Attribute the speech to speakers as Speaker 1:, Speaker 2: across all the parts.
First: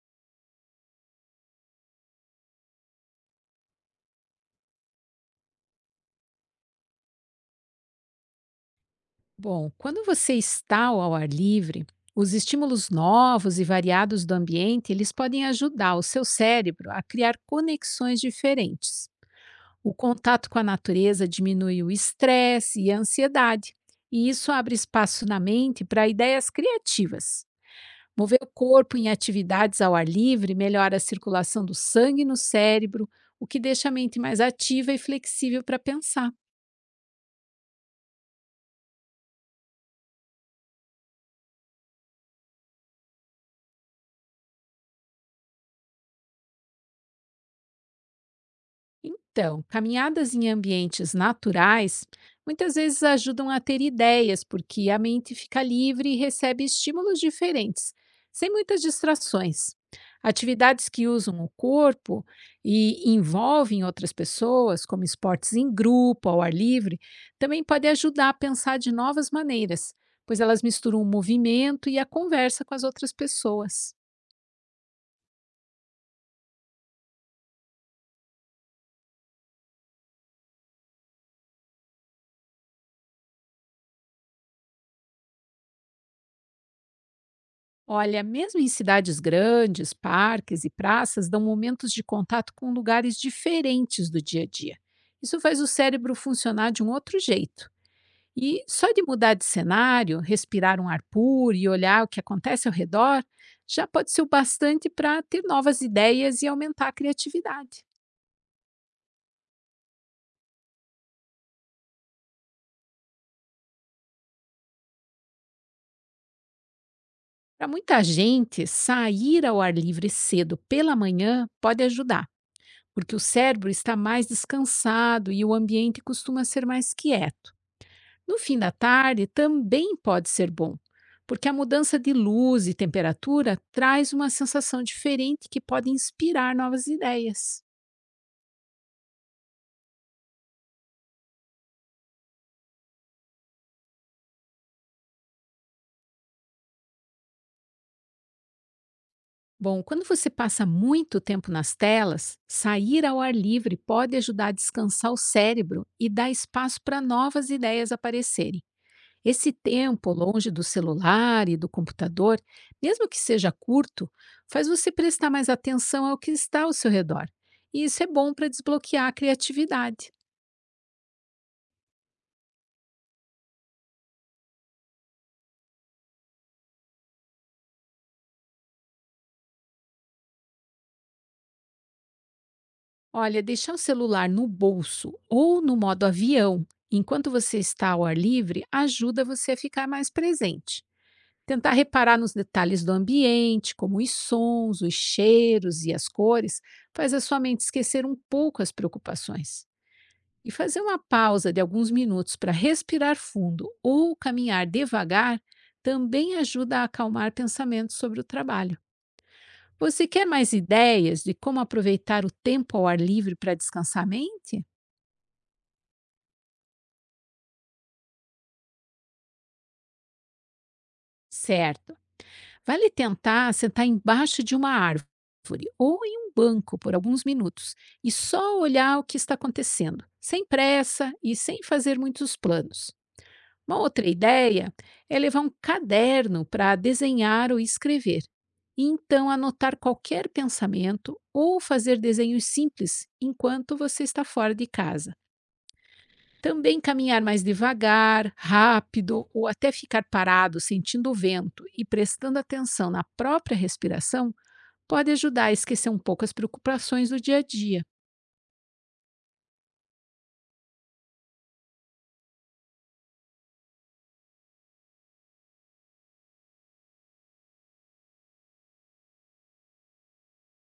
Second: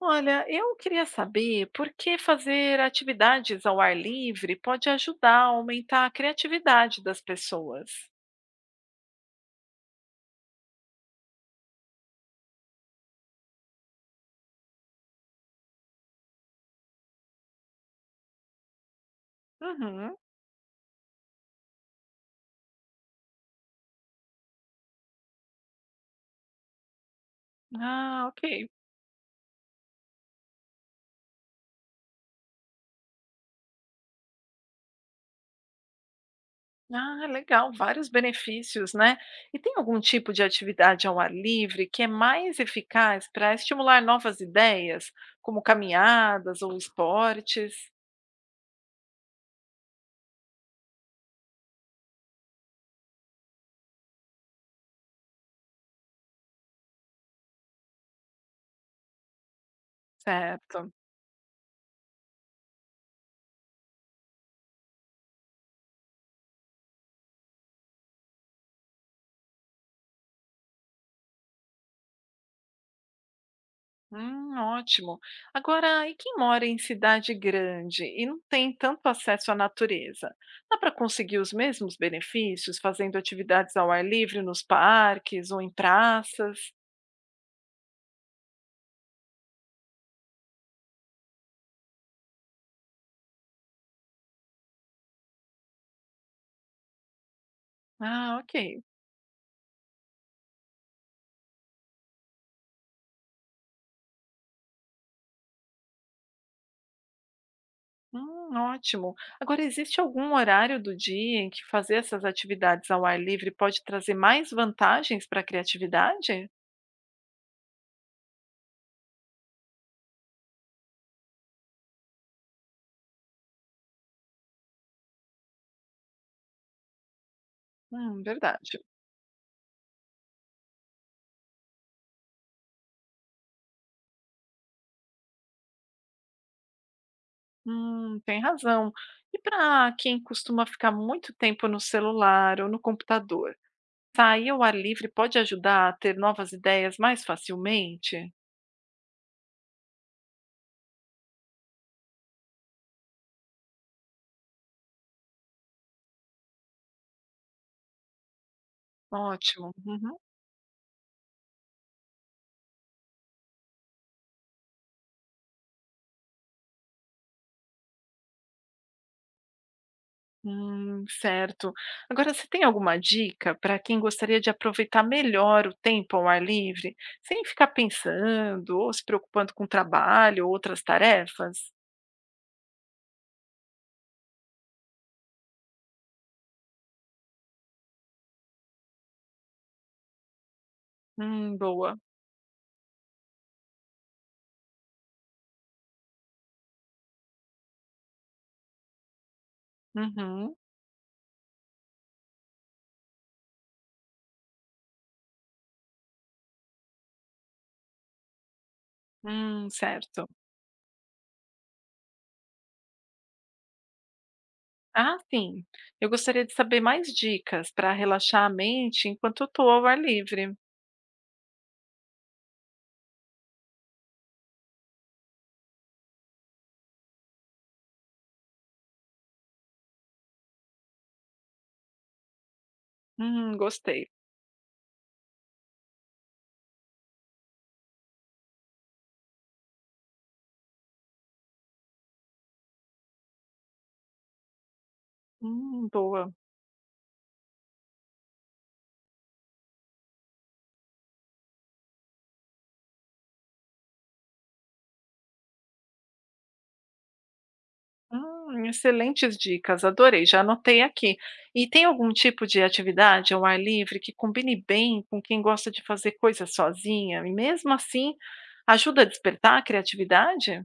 Speaker 1: Olha, eu queria saber por que fazer atividades ao ar livre pode ajudar a aumentar a criatividade das pessoas.
Speaker 2: Bom, quando você está ao ar livre, os estímulos novos e variados do ambiente, eles podem ajudar o seu cérebro a criar conexões diferentes. O
Speaker 1: Uhum.
Speaker 2: contato com a natureza diminui o estresse e a ansiedade, e isso abre espaço na mente para ideias criativas.
Speaker 1: Ah,
Speaker 2: Mover o
Speaker 1: ok.
Speaker 2: corpo em atividades ao ar livre melhora a circulação do sangue no cérebro, o que deixa a mente mais ativa e flexível para pensar.
Speaker 1: Ah, legal, vários benefícios, né? E tem algum tipo de atividade ao ar livre que é mais eficaz para estimular novas ideias, como caminhadas ou esportes?
Speaker 2: Então, caminhadas em ambientes naturais muitas vezes ajudam a ter ideias, porque a mente fica livre e recebe estímulos diferentes, sem muitas distrações. Atividades
Speaker 1: Certo.
Speaker 2: que usam o corpo e envolvem outras pessoas, como esportes em grupo, ao ar livre, também podem ajudar a pensar de novas maneiras, pois elas misturam o movimento e a conversa com as outras pessoas.
Speaker 1: Ótimo. Agora, e quem mora em cidade grande e não tem tanto acesso à natureza? Dá para conseguir os mesmos benefícios fazendo atividades ao ar livre nos parques ou em praças?
Speaker 2: Olha, mesmo em cidades grandes, parques e praças dão momentos de contato com lugares diferentes do dia a dia. Isso faz o cérebro funcionar de um outro jeito.
Speaker 1: Ah,
Speaker 2: E
Speaker 1: ok.
Speaker 2: só de mudar de cenário, respirar um ar puro e olhar o que acontece ao redor, já pode ser o bastante para ter novas ideias e aumentar a criatividade.
Speaker 1: Ótimo. Agora, existe algum horário do dia em que fazer essas atividades ao ar livre pode trazer mais vantagens para a criatividade?
Speaker 2: Para muita gente, sair ao ar livre cedo pela manhã pode ajudar, porque o cérebro está mais descansado e o ambiente costuma ser mais quieto. No fim da
Speaker 1: Verdade.
Speaker 2: tarde também pode ser bom, porque a mudança de luz e temperatura traz uma sensação diferente que pode inspirar novas ideias.
Speaker 1: Tem razão. E para quem costuma ficar muito tempo no celular ou no computador? Sair ao ar livre pode ajudar a ter novas ideias mais facilmente?
Speaker 2: Bom, quando você passa muito tempo nas telas, sair ao ar livre pode ajudar a descansar o cérebro e dar espaço para novas ideias aparecerem. Esse
Speaker 1: Ótimo.
Speaker 2: tempo
Speaker 1: Uhum.
Speaker 2: longe do celular e do computador, mesmo que seja curto, faz você prestar mais atenção ao que está ao seu redor. E isso é bom para desbloquear a criatividade.
Speaker 1: Certo. Agora, você tem alguma dica para quem gostaria de aproveitar melhor o tempo ao ar livre, sem ficar pensando ou se preocupando com trabalho ou outras tarefas?
Speaker 2: Olha, deixar o celular no bolso ou no modo avião enquanto você está ao ar livre ajuda você a ficar mais presente. Tentar
Speaker 1: Boa.
Speaker 2: reparar nos detalhes do ambiente, como os sons, os cheiros e as cores, faz a sua mente esquecer um pouco as preocupações. E
Speaker 1: Uhum.
Speaker 2: fazer uma pausa de alguns minutos para respirar fundo ou caminhar devagar também ajuda a acalmar pensamentos sobre o trabalho. Você quer
Speaker 1: Certo.
Speaker 2: mais ideias de como aproveitar o tempo ao ar livre para descansar a mente?
Speaker 1: Ah, sim. Eu gostaria de saber mais dicas para relaxar a mente enquanto eu estou ao ar livre.
Speaker 2: Certo. Vale tentar sentar embaixo de uma árvore ou em um banco por alguns minutos e só olhar o que está acontecendo, sem pressa e sem fazer muitos planos. Uma outra
Speaker 1: Gostei.
Speaker 2: ideia é levar um caderno para desenhar ou escrever, e então anotar qualquer pensamento ou fazer desenhos simples enquanto você está fora de casa.
Speaker 1: Boa.
Speaker 2: Também caminhar mais devagar, rápido ou até ficar parado sentindo o vento e prestando atenção na própria respiração pode ajudar a esquecer um pouco as preocupações do dia a dia.
Speaker 1: Excelentes dicas, adorei, já anotei aqui. E tem algum tipo de atividade ao ar livre que combine bem com quem gosta de fazer coisas sozinha e mesmo assim ajuda a despertar a criatividade?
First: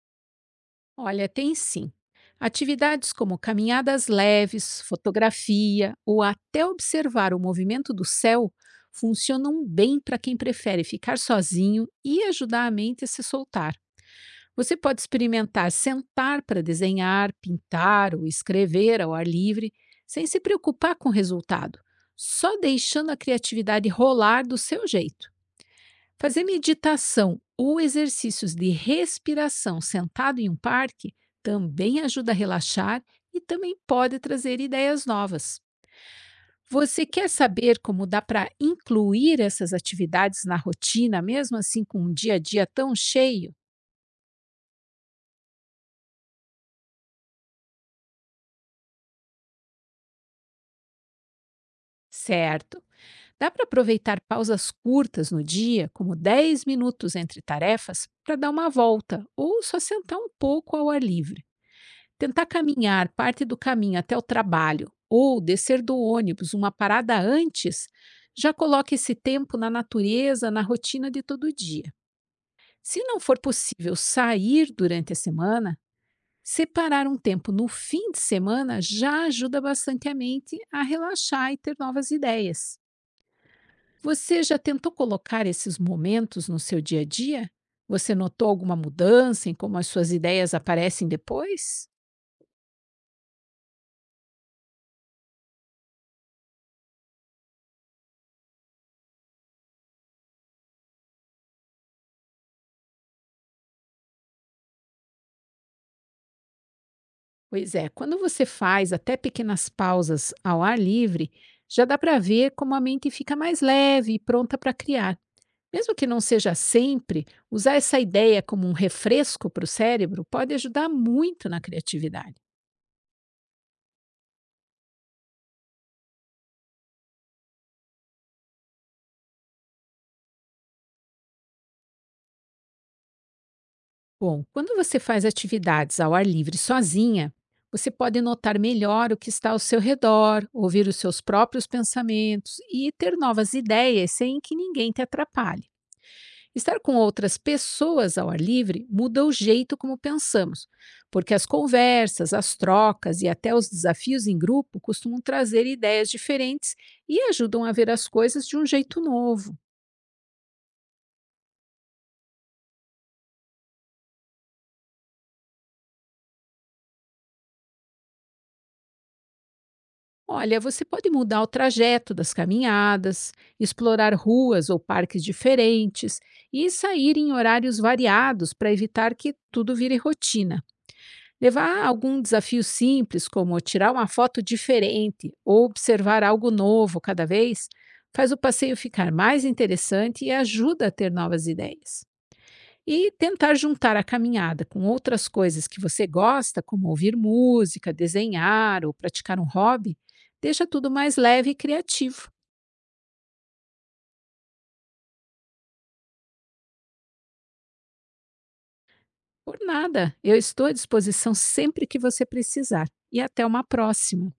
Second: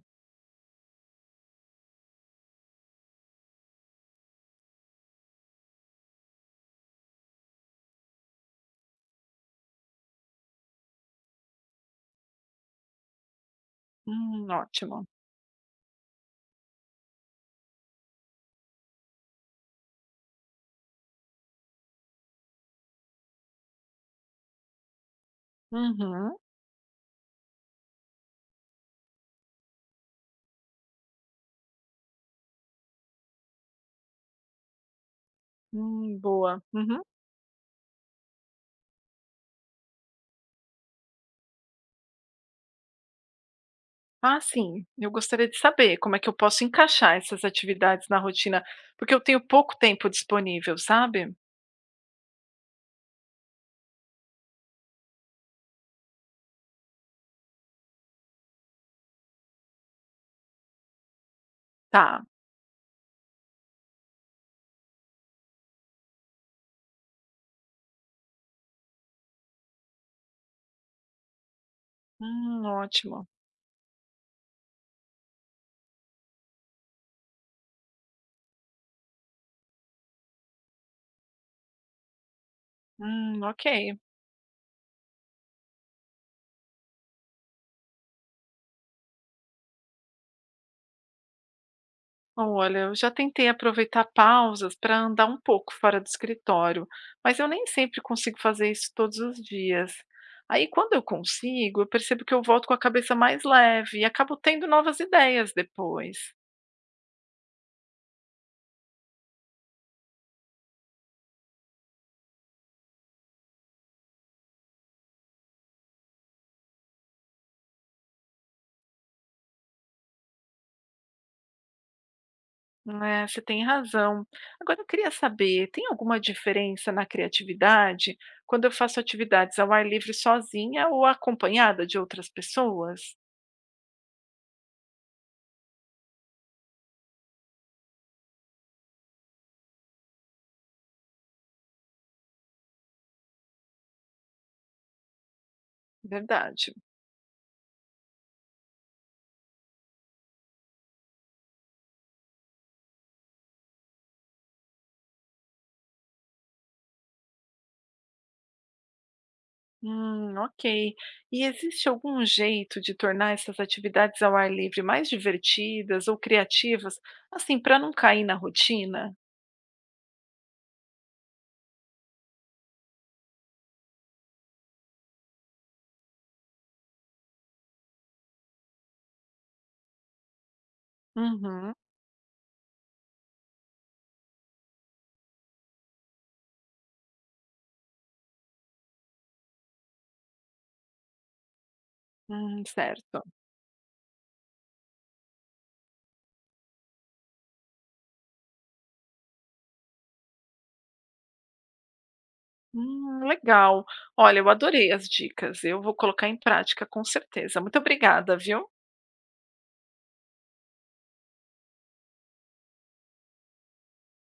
Speaker 2: Olha, tem sim. Atividades como caminhadas leves, fotografia ou até observar o movimento do céu funcionam bem para quem prefere ficar sozinho e ajudar a mente a se soltar. Você pode
Speaker 1: Ótimo.
Speaker 2: experimentar sentar para desenhar, pintar ou escrever ao ar livre, sem se preocupar com o resultado, só deixando a criatividade rolar do seu jeito.
Speaker 1: Uhum,
Speaker 2: Fazer meditação ou exercícios de respiração sentado em um parque também ajuda a relaxar e também pode trazer ideias novas.
Speaker 1: boa. Uhum.
Speaker 2: Você quer saber como dá para incluir essas atividades na rotina, mesmo assim com um dia a dia tão cheio?
Speaker 1: Ah, sim, eu gostaria de saber como é que eu posso encaixar essas atividades na rotina, porque eu tenho pouco tempo disponível, sabe?
Speaker 2: Certo! Dá para aproveitar pausas curtas no dia, como 10 minutos entre tarefas, para dar uma volta ou só sentar um pouco ao ar livre.
Speaker 1: Tá.
Speaker 2: Tentar caminhar parte do caminho até o trabalho ou descer do ônibus uma parada antes, já coloca esse tempo na natureza, na rotina de todo dia. Se não
Speaker 1: Ótimo.
Speaker 2: for possível sair durante a semana, separar um tempo no fim de semana já ajuda bastante a mente a relaxar e ter novas ideias.
Speaker 1: Ok.
Speaker 2: Você já tentou colocar esses momentos no seu dia a dia? Você notou alguma mudança em como as suas ideias aparecem depois?
Speaker 1: Olha, eu já tentei aproveitar pausas para andar um pouco fora do escritório, mas eu nem sempre consigo fazer isso todos os dias. Aí, quando eu consigo, eu percebo que eu volto com a cabeça mais leve e acabo tendo novas ideias depois.
Speaker 2: Pois é, quando você faz até pequenas pausas ao ar livre, já dá para ver como a mente fica mais leve e pronta para criar. Mesmo que não seja sempre, usar essa ideia como um refresco para o cérebro pode ajudar muito na criatividade.
Speaker 1: Né, você tem razão. Agora, eu queria saber, tem alguma diferença na criatividade quando eu faço atividades ao ar livre sozinha ou acompanhada de outras pessoas?
Speaker 2: Bom, quando você faz atividades ao ar livre sozinha, você pode notar melhor o que está ao seu redor, ouvir os seus próprios pensamentos e ter novas ideias sem que ninguém te atrapalhe.
Speaker 1: Verdade.
Speaker 2: Estar com outras pessoas ao ar livre muda o jeito como pensamos, porque as conversas, as trocas e até os desafios em grupo costumam trazer ideias diferentes e ajudam a ver as coisas de um jeito novo.
Speaker 1: Ok. E existe algum jeito de tornar essas atividades ao ar livre mais divertidas ou criativas, assim, para não cair na rotina?
Speaker 2: Olha, você pode mudar o trajeto das caminhadas, explorar ruas ou parques diferentes e sair em horários variados para evitar que tudo vire rotina.
Speaker 1: Uhum,
Speaker 2: Levar algum desafio simples, como tirar uma foto diferente ou observar algo novo cada vez, faz o passeio ficar mais interessante e ajuda a ter novas ideias. E
Speaker 1: certo.
Speaker 2: tentar juntar a caminhada com outras coisas que você gosta, como ouvir música, desenhar ou praticar um hobby, deixa tudo mais leve e criativo.
Speaker 1: Legal. Olha, eu adorei as dicas. Eu vou colocar em prática com certeza. Muito obrigada, viu?
Speaker 2: Por nada, eu estou à disposição sempre que você precisar. E até uma próxima!